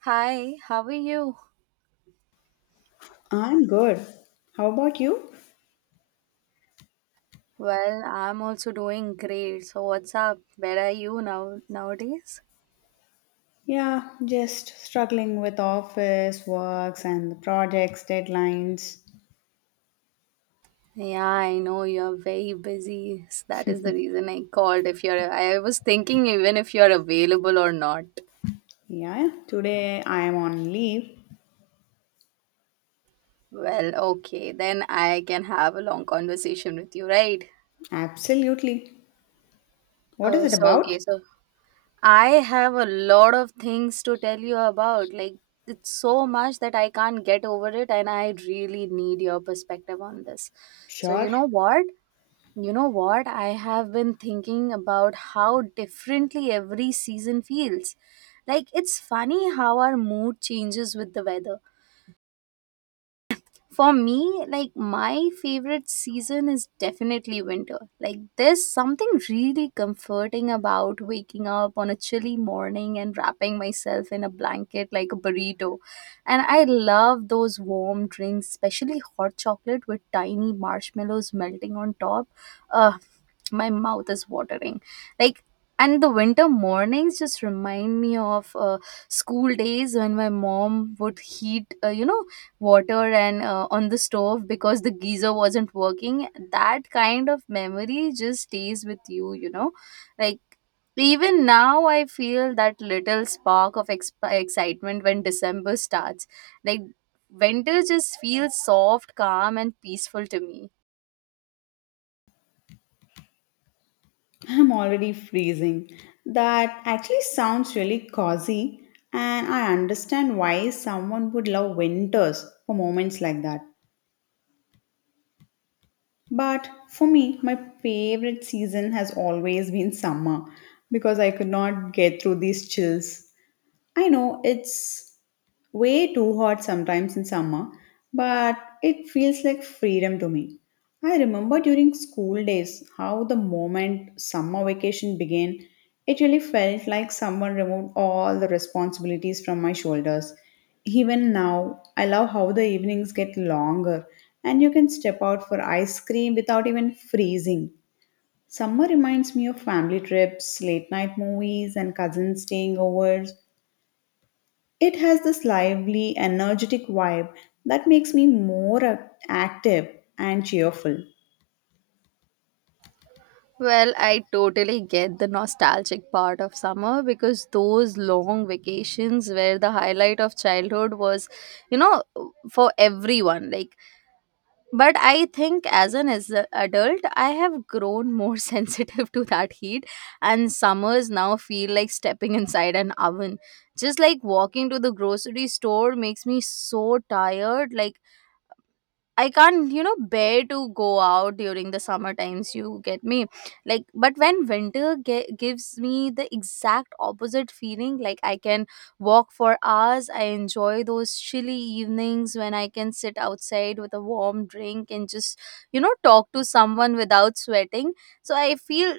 Hi, how are you? I'm good. How about you? Well, I'm also doing great. So what's up? Where are you nowadays? Yeah, just struggling with office works and the projects, deadlines. Yeah, I know you're very busy. That is the reason I called if you're I was thinking even if you're available or not. Yeah, today I am on leave. Well, okay, then I can have a long conversation with you, right? Absolutely. What is Uh, it so about? okay, so I have a lot of things to tell you about. It's so much that I can't get over it, and I really need your perspective on this. So, Sure. you know what? You know what? I have been thinking about how differently every season feels. Like, it's funny how our mood changes with the weather. For me, like my favorite season is definitely winter. Like there's something really comforting about waking up on a chilly morning and wrapping myself in a blanket like a burrito. And I love those warm drinks, especially hot chocolate with tiny marshmallows melting on top. Ugh, my mouth is watering. Like and the winter mornings just remind me of school days when my mom would heat water and on the stove because the geyser wasn't working. That kind of memory just stays with you you know like Even now I feel that little spark of excitement when December starts. like Winter just feels soft, calm and peaceful to me. I'm already freezing. That actually sounds really cozy, and I understand why someone would love winters for moments like that. But for me, my favorite season has always been summer because I could not get through these chills. I know it's way too hot sometimes in summer, but it feels like freedom to me. I remember during school days how the moment summer vacation began, it really felt like someone removed all the responsibilities from my shoulders. Even now, I love how the evenings get longer and you can step out for ice cream without even freezing. Summer reminds me of family trips, late night movies, and cousins staying over. It has this lively, energetic vibe that makes me more active and cheerful. Well, I totally get the nostalgic part of summer because those long vacations were the highlight of childhood you know, for everyone. But I think as an as a adult I have grown more sensitive to that heat, and summers now feel like stepping inside an oven. Just like walking to the grocery store makes me so tired. I can't, you know, bear to go out during the summer times. You get me, like, but when winter gives me the exact opposite feeling, like I can walk for hours. I enjoy those chilly evenings when I can sit outside with a warm drink and just, you know, talk to someone without sweating. So I feel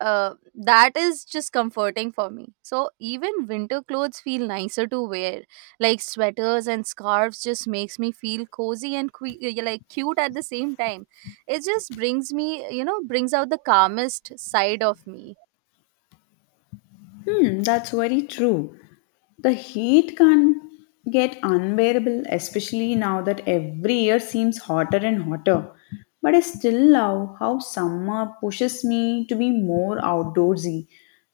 That is just comforting for me. So even winter clothes feel nicer to wear, like sweaters and scarves. Just makes me feel cozy and like cute at the same time. It just brings me, you know, brings out the calmest side of me. Hmm, that's very true. The heat can get unbearable, especially now that every year seems hotter and hotter. But I still love how summer pushes me to be more outdoorsy.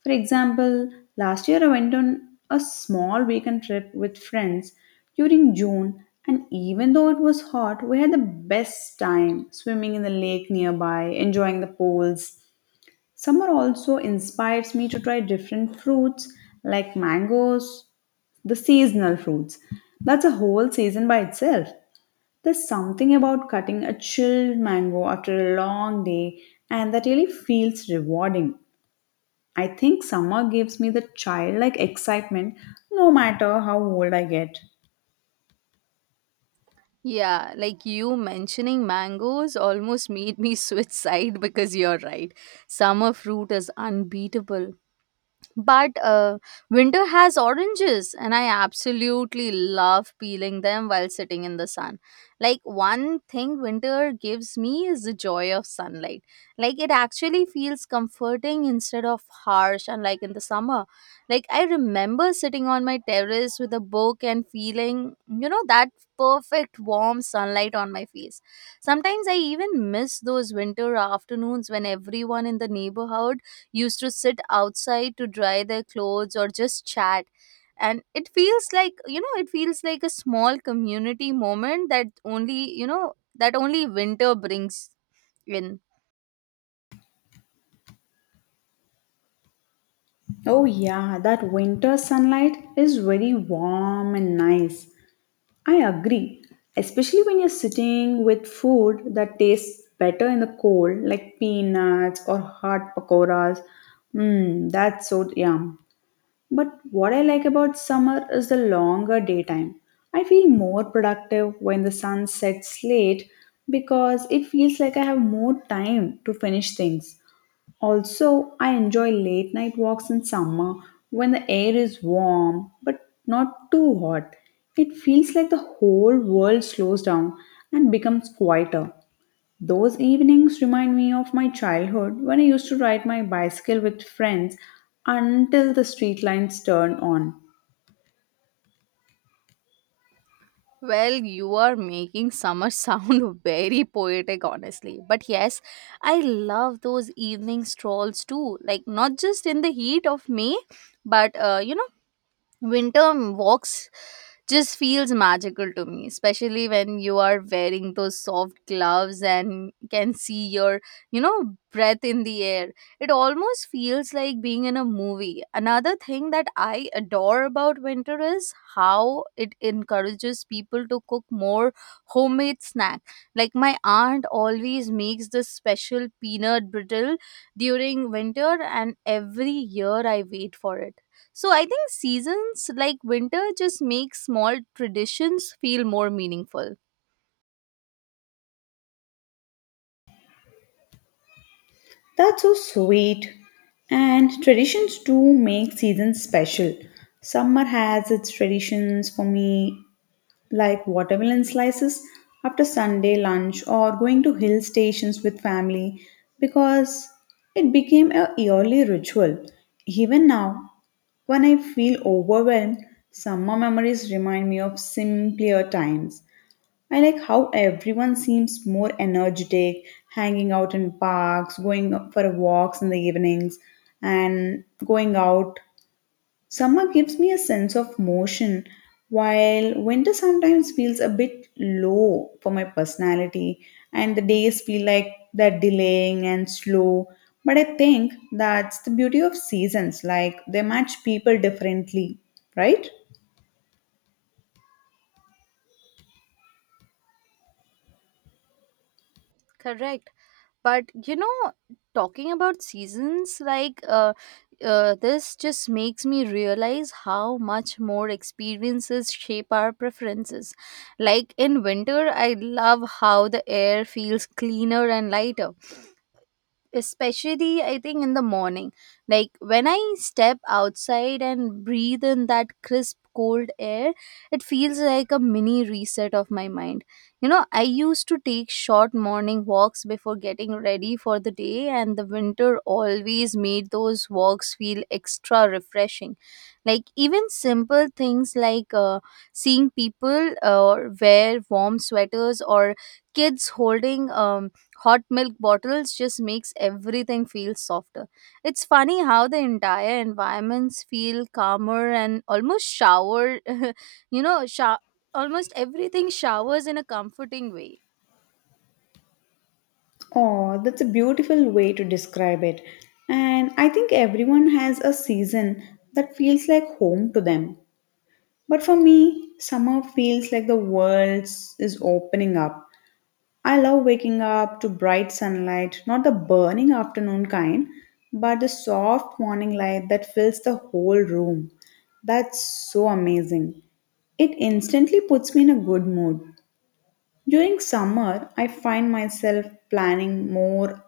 For example, last year I went on a small weekend trip with friends during June, and even though it was hot, we had the best time swimming in the lake nearby, enjoying the pools. Summer also inspires me to try different fruits like mangoes, the seasonal fruits. That's a whole season by itself. There's something about cutting a chilled mango after a long day, and that really feels rewarding. I think summer gives me the childlike excitement no matter how old I get. Yeah, like you mentioning mangoes almost made me switch side because you're right. Summer fruit is unbeatable. But Winter has oranges and I absolutely love peeling them while sitting in the sun. One thing winter gives me is the joy of sunlight. Like it actually feels comforting instead of harsh, unlike in the summer. Like I remember sitting on my terrace with a book and feeling, you know, that perfect warm sunlight on my face. Sometimes I even miss those winter afternoons when everyone in the neighborhood used to sit outside to dry their clothes or just chat, and it feels like, you know, it feels like a small community moment that only, you know, that only winter brings in. Oh, yeah, that winter sunlight is very warm and nice. I agree, especially when you're sitting with food that tastes better in the cold, like peanuts or hot pakoras. Mmm, that's so yum. But what I like about summer is the longer daytime. I feel more productive when the sun sets late because it feels like I have more time to finish things. Also, I enjoy late night walks in summer when the air is warm but not too hot. It feels like the whole world slows down and becomes quieter. Those evenings remind me of my childhood when I used to ride my bicycle with friends until the street lights turn on. Well, you are making summer sound very poetic honestly, but yes, I love those evening strolls too, like not just in the heat of May, but you know, winter walks just feels magical to me, especially when you are wearing those soft gloves and can see your, you know, breath in the air. It almost feels like being in a movie. Another thing that I adore about winter is how it encourages people to cook more homemade snack. Like my aunt always makes this special peanut brittle during winter, and every year I wait for it. So I think seasons like winter just make small traditions feel more meaningful. That's so sweet. And traditions do make seasons special. Summer has its traditions for me, like watermelon slices after Sunday lunch or going to hill stations with family because it became a yearly ritual. Even now, when I feel overwhelmed, summer memories remind me of simpler times. I like how everyone seems more energetic, hanging out in parks, going for walks in the evenings, and going out. Summer gives me a sense of motion, while winter sometimes feels a bit low for my personality, and the days feel like they're delaying and slow. But I think that's the beauty of seasons, like they match people differently, right? Correct. But you know, talking about seasons, this just makes me realize how much more experiences shape our preferences. Like in winter, I love how the air feels cleaner and lighter, especially I think in the morning. Like when I step outside and breathe in that crisp cold air, it feels like a mini reset of my mind. You know, I used to take short morning walks before getting ready for the day, and the winter always made those walks feel extra refreshing. Like, even simple things like seeing people wear warm sweaters or kids holding hot milk bottles just makes everything feel softer. It's funny how the entire environments feel calmer and almost shower. you know sho- Almost everything showers in a comforting way. Oh, that's a beautiful way to describe it. And I think everyone has a season that feels like home to them. But for me, summer feels like the world is opening up. I love waking up to bright sunlight, not the burning afternoon kind, but the soft morning light that fills the whole room. That's so amazing. It instantly puts me in a good mood. During summer, I find myself planning more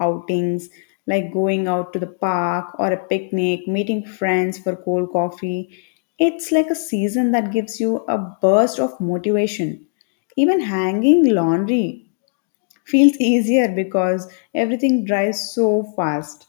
outings, like going out to the park or a picnic, meeting friends for cold coffee. It's like a season that gives you a burst of motivation. Even hanging laundry feels easier because everything dries so fast.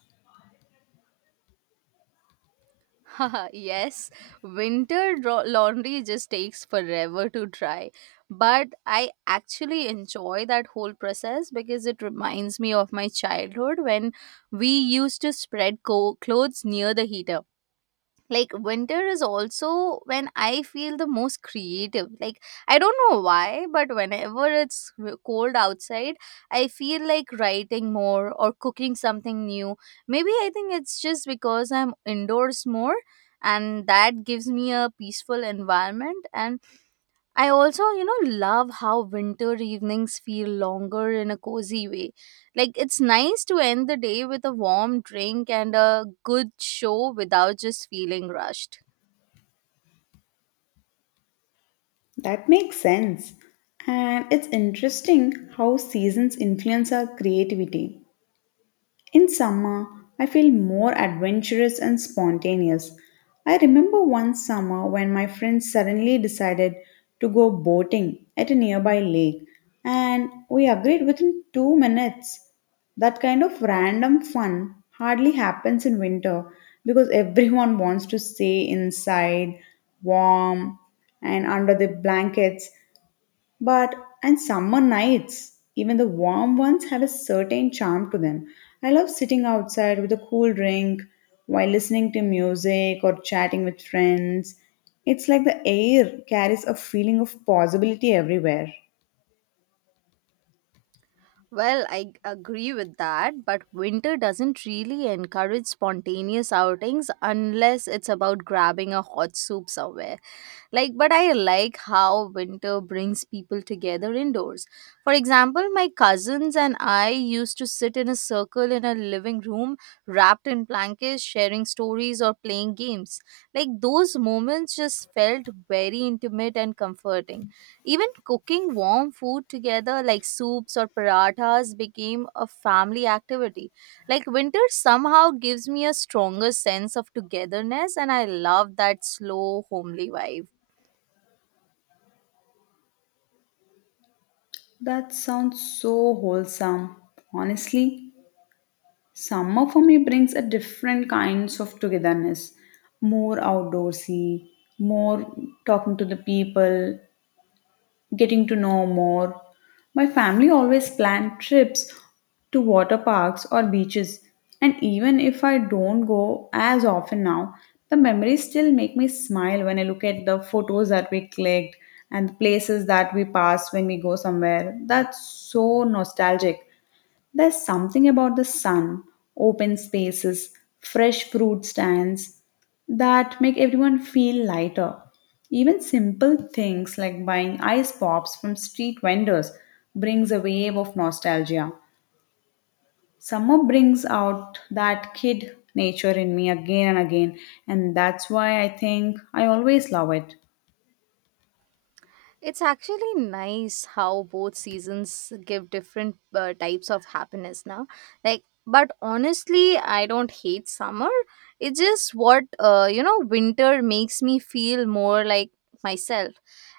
Yes, winter laundry just takes forever to dry, but I actually enjoy that whole process because it reminds me of my childhood when we used to spread clothes near the heater. Like winter is also when I feel the most creative. Like I don't know why, but whenever it's cold outside, I feel like writing more or cooking something new. Maybe I think it's just because I'm indoors more, and that gives me a peaceful environment. And I also, you know, love how winter evenings feel longer in a cozy way. Like, it's nice to end the day with a warm drink and a good show without just feeling rushed. That makes sense. And it's interesting how seasons influence our creativity. In summer, I feel more adventurous and spontaneous. I remember one summer when my friends suddenly decided to go boating at a nearby lake, and we agreed within 2 minutes. That kind of random fun hardly happens in winter because everyone wants to stay inside, warm, and under the blankets. But and summer nights, even the warm ones have a certain charm to them. I love sitting outside with a cool drink while listening to music or chatting with friends. It's like the air carries a feeling of possibility everywhere. Well, I agree with that, but winter doesn't really encourage spontaneous outings unless it's about grabbing a hot soup somewhere. Like, but I like how winter brings people together indoors. For example, my cousins and I used to sit in a circle in a living room, wrapped in blankets, sharing stories or playing games. Like, those moments just felt very intimate and comforting. Even cooking warm food together, like soups or parathas, became a family activity. Like winter somehow gives me a stronger sense of togetherness, and I love that slow, homely vibe. That sounds so wholesome. Honestly, summer for me brings a different kinds of togetherness, more outdoorsy, more talking to the people, getting to know more. My family always plan trips to water parks or beaches, and even if I don't go as often now, the memories still make me smile when I look at the photos that we clicked and the places that we passed when we go somewhere. That's so nostalgic. There's something about the sun, open spaces, fresh fruit stands that make everyone feel lighter. Even simple things like buying ice pops from street vendors brings a wave of nostalgia. Summer brings out that kid nature in me again and again, and that's why I think I always love it. It's actually nice how both seasons give different types of happiness now. Like, but honestly, I don't hate summer. It's just what, you know, winter makes me feel more like myself.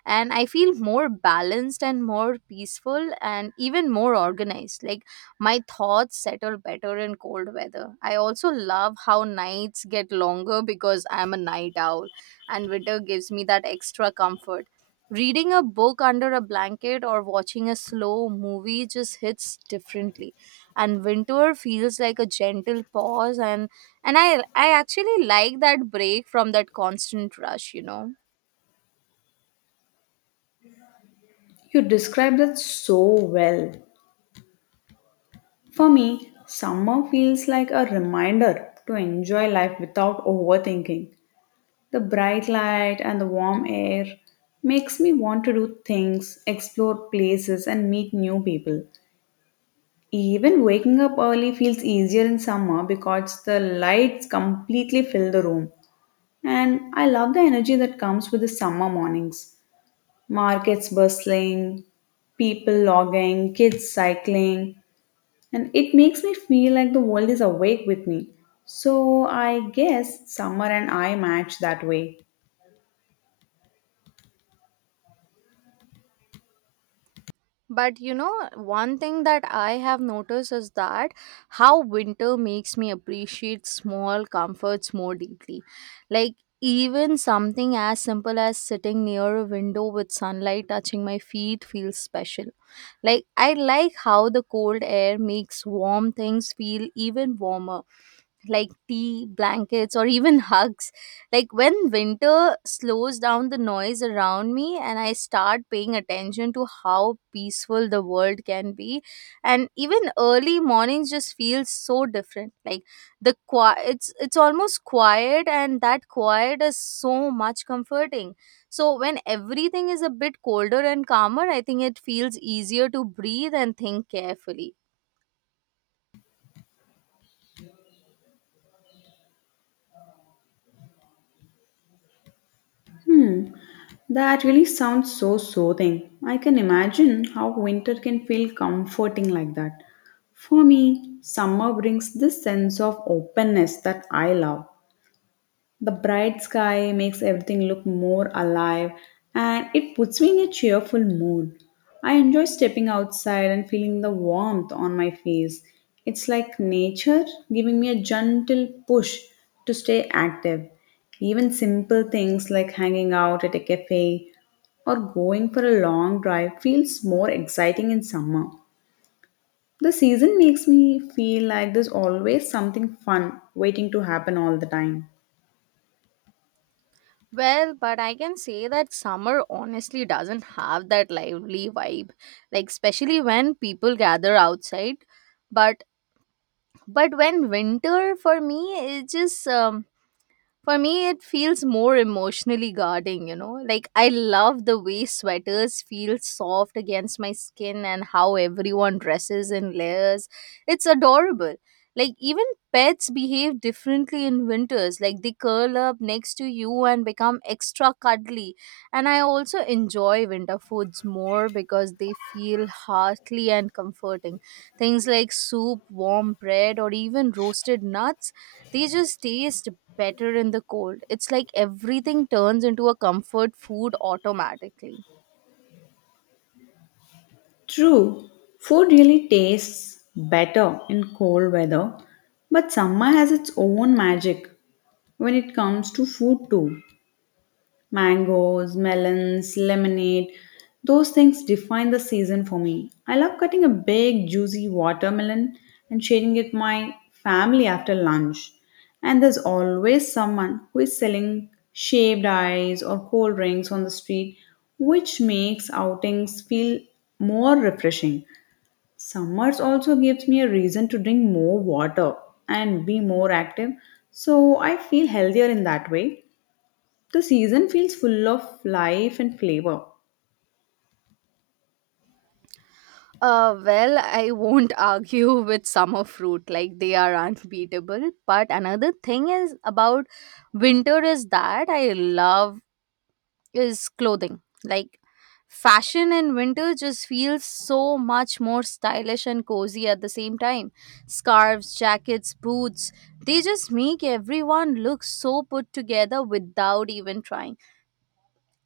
And I feel more balanced and more peaceful and even more organized. Like, my thoughts settle better in cold weather. I also love how nights get longer because I'm a night owl, and winter gives me that extra comfort. Reading a book under a blanket or watching a slow movie just hits differently. And winter feels like a gentle pause, and I actually like that break from that constant rush, you know. You describe that so well. For me, summer feels like a reminder to enjoy life without overthinking. The bright light and the warm air makes me want to do things, explore places, and meet new people. Even waking up early feels easier in summer because the lights completely fill the room. And I love the energy that comes with the summer mornings. Markets bustling, people logging, kids cycling, and it makes me feel like the world is awake with me. So I guess summer and I match that way. But you know, one thing that I have noticed is that how winter makes me appreciate small comforts more deeply. Like, even something as simple as sitting near a window with sunlight touching my feet feels special. Like, I like how the cold air makes warm things feel even warmer, like tea, blankets, or even hugs. Like when winter slows down the noise around me, and I start paying attention to how peaceful the world can be. And even early mornings just feel so different. Like the quiet, it's almost quiet, and that quiet is so much comforting. So when everything is a bit colder and calmer, I think it feels easier to breathe and think carefully. Hmm, that really sounds so soothing. I can imagine how winter can feel comforting like that. For me, summer brings this sense of openness that I love. The bright sky makes everything look more alive and it puts me in a cheerful mood. I enjoy stepping outside and feeling the warmth on my face. It's like nature giving me a gentle push to stay active. Even simple things like hanging out at a cafe or going for a long drive feels more exciting in summer. The season makes me feel like there's always something fun waiting to happen all the time. Well, but I can say that summer honestly doesn't have that lively vibe, like especially when people gather outside. But but when winter for me, it just for me, it feels more emotionally guarding, you know? Like, I love the way sweaters feel soft against my skin and how everyone dresses in layers. It's adorable. Like, even pets behave differently in winters. Like, they curl up next to you and become extra cuddly. And I also enjoy winter foods more because they feel hearty and comforting. Things like soup, warm bread, or even roasted nuts, they just taste better in the cold. It's like everything turns into a comfort food automatically. True, food really tastes better in cold weather, but summer has its own magic when it comes to food too. Mangoes, melons, lemonade, those things define the season for me. I love cutting a big juicy watermelon and sharing it with my family after lunch. And there's always someone who is selling shaved ice or cold drinks on the street, which makes outings feel more refreshing. Summers also gives me a reason to drink more water and be more active, so I feel healthier in that way. The season feels full of life and flavor. Well, I won't argue with summer fruit, like they are unbeatable. But another thing is about winter is that I love is clothing. Like fashion in winter just feels so much more stylish and cozy at the same time. Scarves, jackets, boots, they just make everyone look so put together without even trying.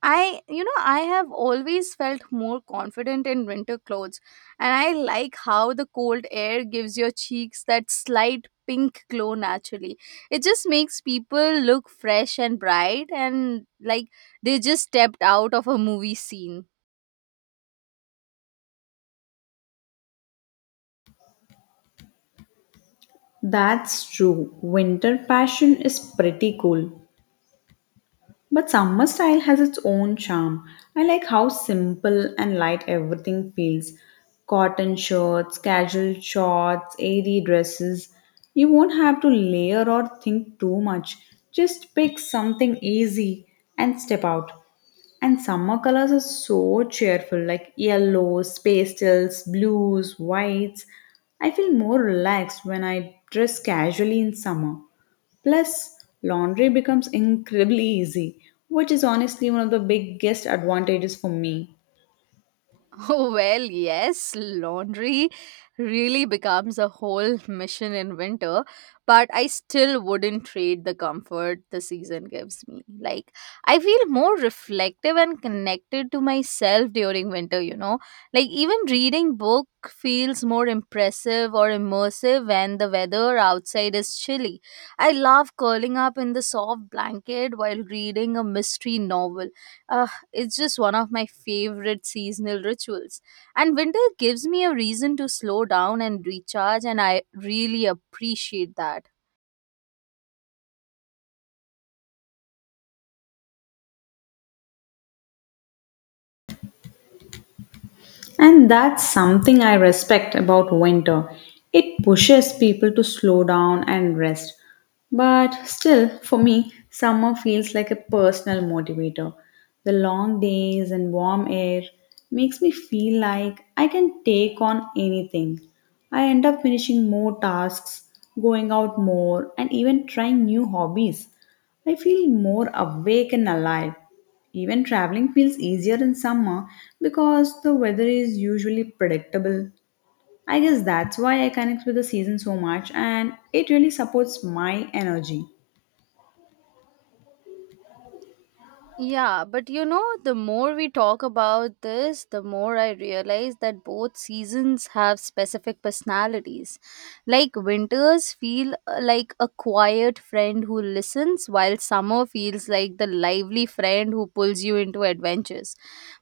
I, you know, I have always felt more confident in winter clothes, and I like how the cold air gives your cheeks that slight pink glow naturally. It just makes people look fresh and bright, and like they just stepped out of a movie scene. That's true. Winter passion is pretty cool. But summer style has its own charm. I like how simple and light everything feels. Cotton shirts, casual shorts, airy dresses. You won't have to layer or think too much. Just pick something easy and step out. And summer colors are so cheerful like yellows, pastels, blues, whites. I feel more relaxed when I dress casually in summer. Plus, laundry becomes incredibly easy, which is honestly one of the biggest advantages for me. Oh, well, yes, laundry really becomes a whole mission in winter, but I still wouldn't trade the comfort the season gives me. Like, I feel more reflective and connected to myself during winter, you know? Like, even reading book feels more impressive or immersive when the weather outside is chilly. I love curling up in the soft blanket while reading a mystery novel uh, it's just one of my favorite seasonal rituals. And winter gives me a reason to slow down and recharge, and I really appreciate that. And that's something I respect about winter. It pushes people to slow down and rest. But still, for me, summer feels like a personal motivator. The long days and warm air makes me feel like I can take on anything. I end up finishing more tasks, going out more, and even trying new hobbies. I feel more awake and alive. Even traveling feels easier in summer because the weather is usually predictable. I guess that's why I connect with the season so much and it really supports my energy. Yeah, but you know, the more we talk about this, the more I realize that both seasons have specific personalities. Like winters feel like a quiet friend who listens, while summer feels like the lively friend who pulls you into adventures.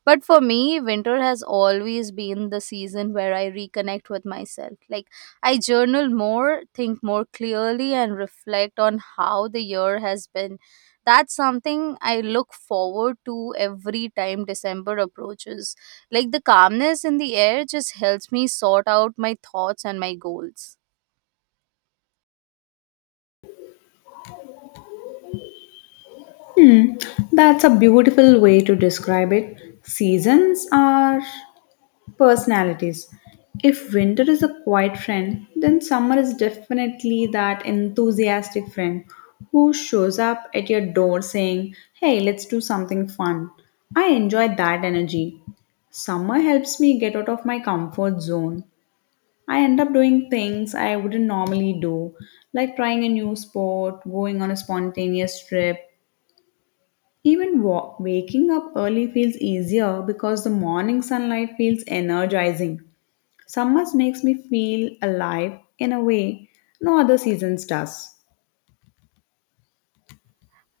But for me, winter has always been the season where I reconnect with myself. Like I journal more, think more clearly, and reflect on how the year has been. That's something I look forward to every time december approaches. Like the calmness in the air just helps me sort out my thoughts and my goals. That's a beautiful way to describe it. Seasons are personalities. If winter is a quiet friend, then summer is definitely that enthusiastic friend who shows up at your door saying, "Hey, let's do something fun." I enjoy that energy. Summer helps me get out of my comfort zone. I end up doing things I wouldn't normally do, like trying a new sport, going on a spontaneous trip. Even waking up early feels easier because the morning sunlight feels energizing. Summer makes me feel alive in a way no other seasons does.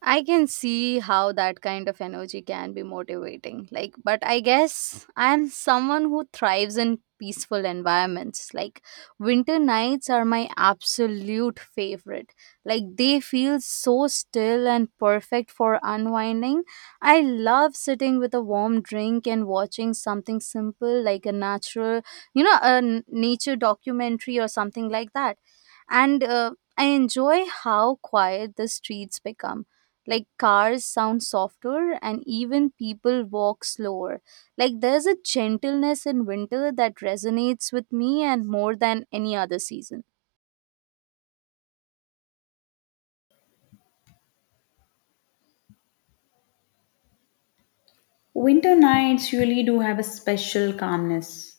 I can see how that kind of energy can be motivating. Like, but I guess I'm someone who thrives in peaceful environments. Like, winter nights are my absolute favorite. Like, they feel so still and perfect for unwinding. I love sitting with a warm drink and watching something simple like a natural, you know, a nature documentary or something like that. And I enjoy how quiet the streets become, like cars sound softer and even people walk slower. Like there's a gentleness in winter that resonates with me, and more than any other season. Winter nights really do have a special calmness,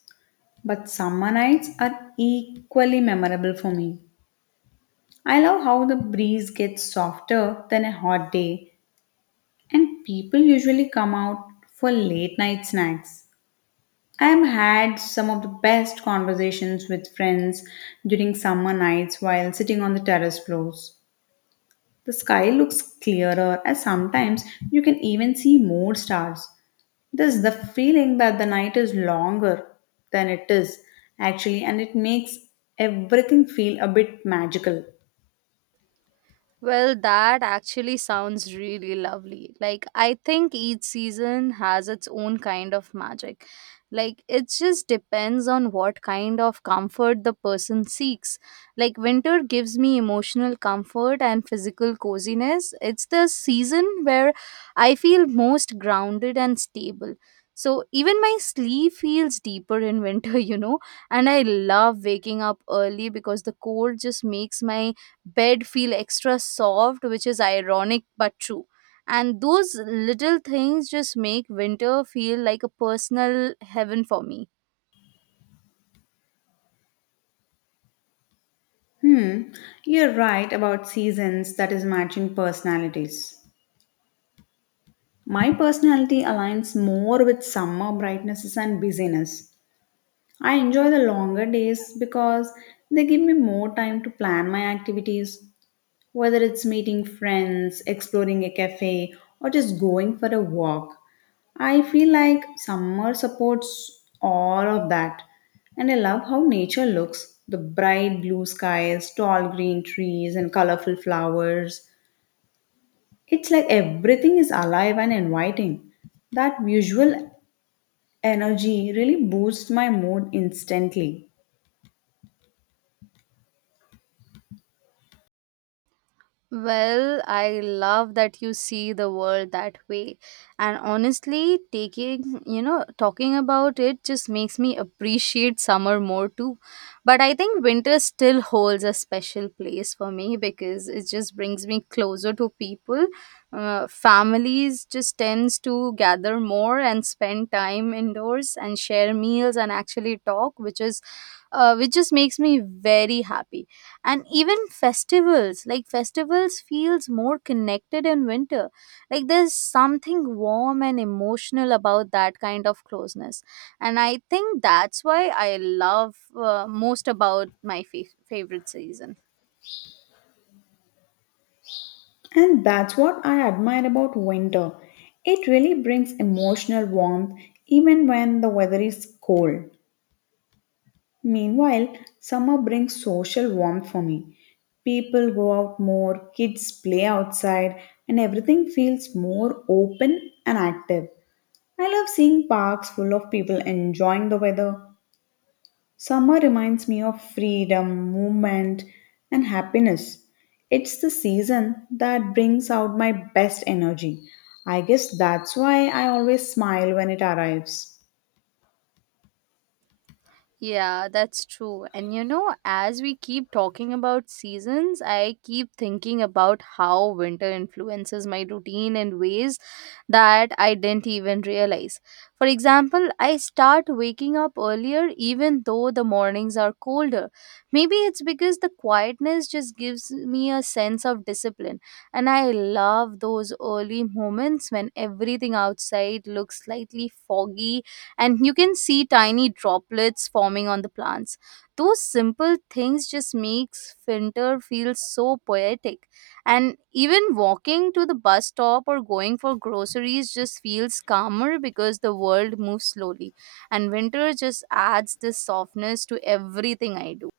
but summer nights are equally memorable for me. I love how the breeze gets softer than a hot day, and people usually come out for late night snacks. I have had some of the best conversations with friends during summer nights while sitting on the terrace floors. The sky looks clearer, and sometimes you can even see more stars. There's the feeling that the night is longer than it is, actually, and it makes everything feel a bit magical. Well, that actually sounds really lovely. Like, I think each season has its own kind of magic. Like, it just depends on what kind of comfort the person seeks. Like, winter gives me emotional comfort and physical coziness. It's the season where I feel most grounded and stable. So, even my sleep feels deeper in winter, you know. And I love waking up early because the cold just makes my bed feel extra soft, which is ironic but true. And those little things just make winter feel like a personal heaven for me. Hmm, you're right about seasons that is matching personalities. My personality aligns more with summer brightnesses and busyness. I enjoy the longer days because they give me more time to plan my activities, whether it's meeting friends, exploring a cafe, or just going for a walk, I feel like summer supports all of that. And I love how nature looks, the bright blue skies, tall green trees, and colorful flowers. It's like everything is alive and inviting. That visual energy really boosts my mood instantly. Well, I love that you see the world that way. And honestly, taking, you know, talking about it just makes me appreciate summer more too. But I think winter still holds a special place for me because it just brings me closer to people. Families just tends to gather more and spend time indoors and share meals and actually talk, which is, which just makes me very happy. And even festivals, like festivals feels more connected in winter. Like there's something warm and emotional about that kind of closeness, and I think that's why I love most about my favorite season. And that's what I admire about winter. It really brings emotional warmth even when the weather is cold. Meanwhile, summer brings social warmth for me. People go out more, kids play outside, and everything feels more open and active. I love seeing parks full of people enjoying the weather. Summer reminds me of freedom, movement, and happiness. It's the season that brings out my best energy. I guess that's why I always smile when it arrives. Yeah, that's true. And you know, as we keep talking about seasons, I keep thinking about how winter influences my routine in ways that I didn't even realize. For example, I start waking up earlier even though the mornings are colder. Maybe it's because the quietness just gives me a sense of discipline. And I love those early moments when everything outside looks slightly foggy and you can see tiny droplets forming on the plants. Those simple things just makes winter feel so poetic. And even walking to the bus stop or going for groceries just feels calmer because the world moves slowly. And winter just adds this softness to everything I do.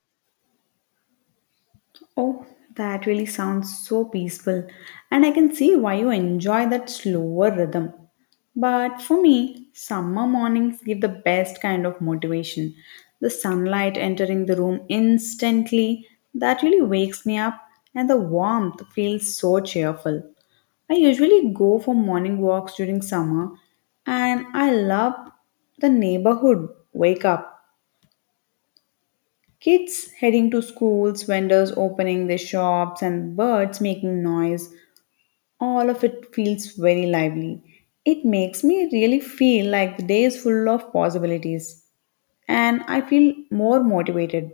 Oh, that really sounds so peaceful, and I can see why you enjoy that slower rhythm. But for me, summer mornings give the best kind of motivation. The sunlight entering the room instantly, that really wakes me up, and the warmth feels so cheerful. I usually go for morning walks during summer, and I love the neighborhood wake up. Kids heading to schools, vendors opening their shops, and birds making noise, all of it feels very lively. It makes me really feel like the day is full of possibilities, and I feel more motivated.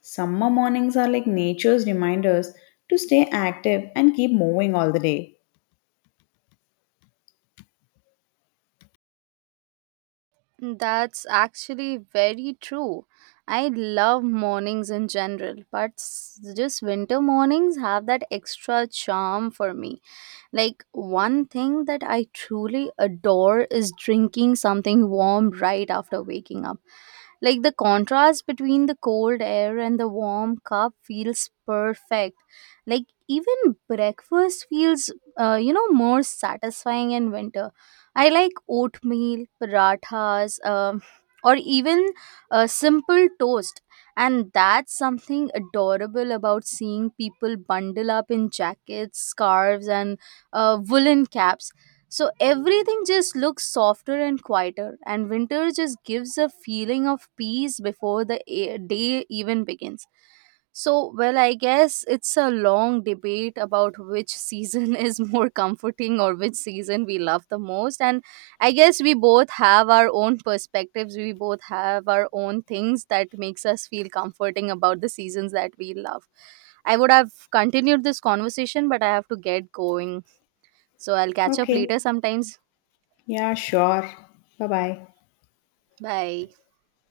Summer mornings are like nature's reminders to stay active and keep moving all the day. That's actually very true. I love mornings in general, but just winter mornings have that extra charm for me. Like, one thing that I truly adore is drinking something warm right after waking up. Like the contrast between the cold air and the warm cup feels perfect. Like even breakfast feels, you know, more satisfying in winter. I like oatmeal, parathas, or even a simple toast. And that's something adorable about seeing people bundle up in jackets, scarves, and woolen caps, so everything just looks softer and quieter, and winter just gives a feeling of peace before the day even begins. So, well, I guess it's a long debate about which season is more comforting or which season we love the most. And I guess we both have our own perspectives, we both have our own things that makes us feel comforting about the seasons that we love. I would have continued this conversation, but I have to get going. So I'll catch up Okay, later sometimes. yeah, sure. Bye bye. Bye.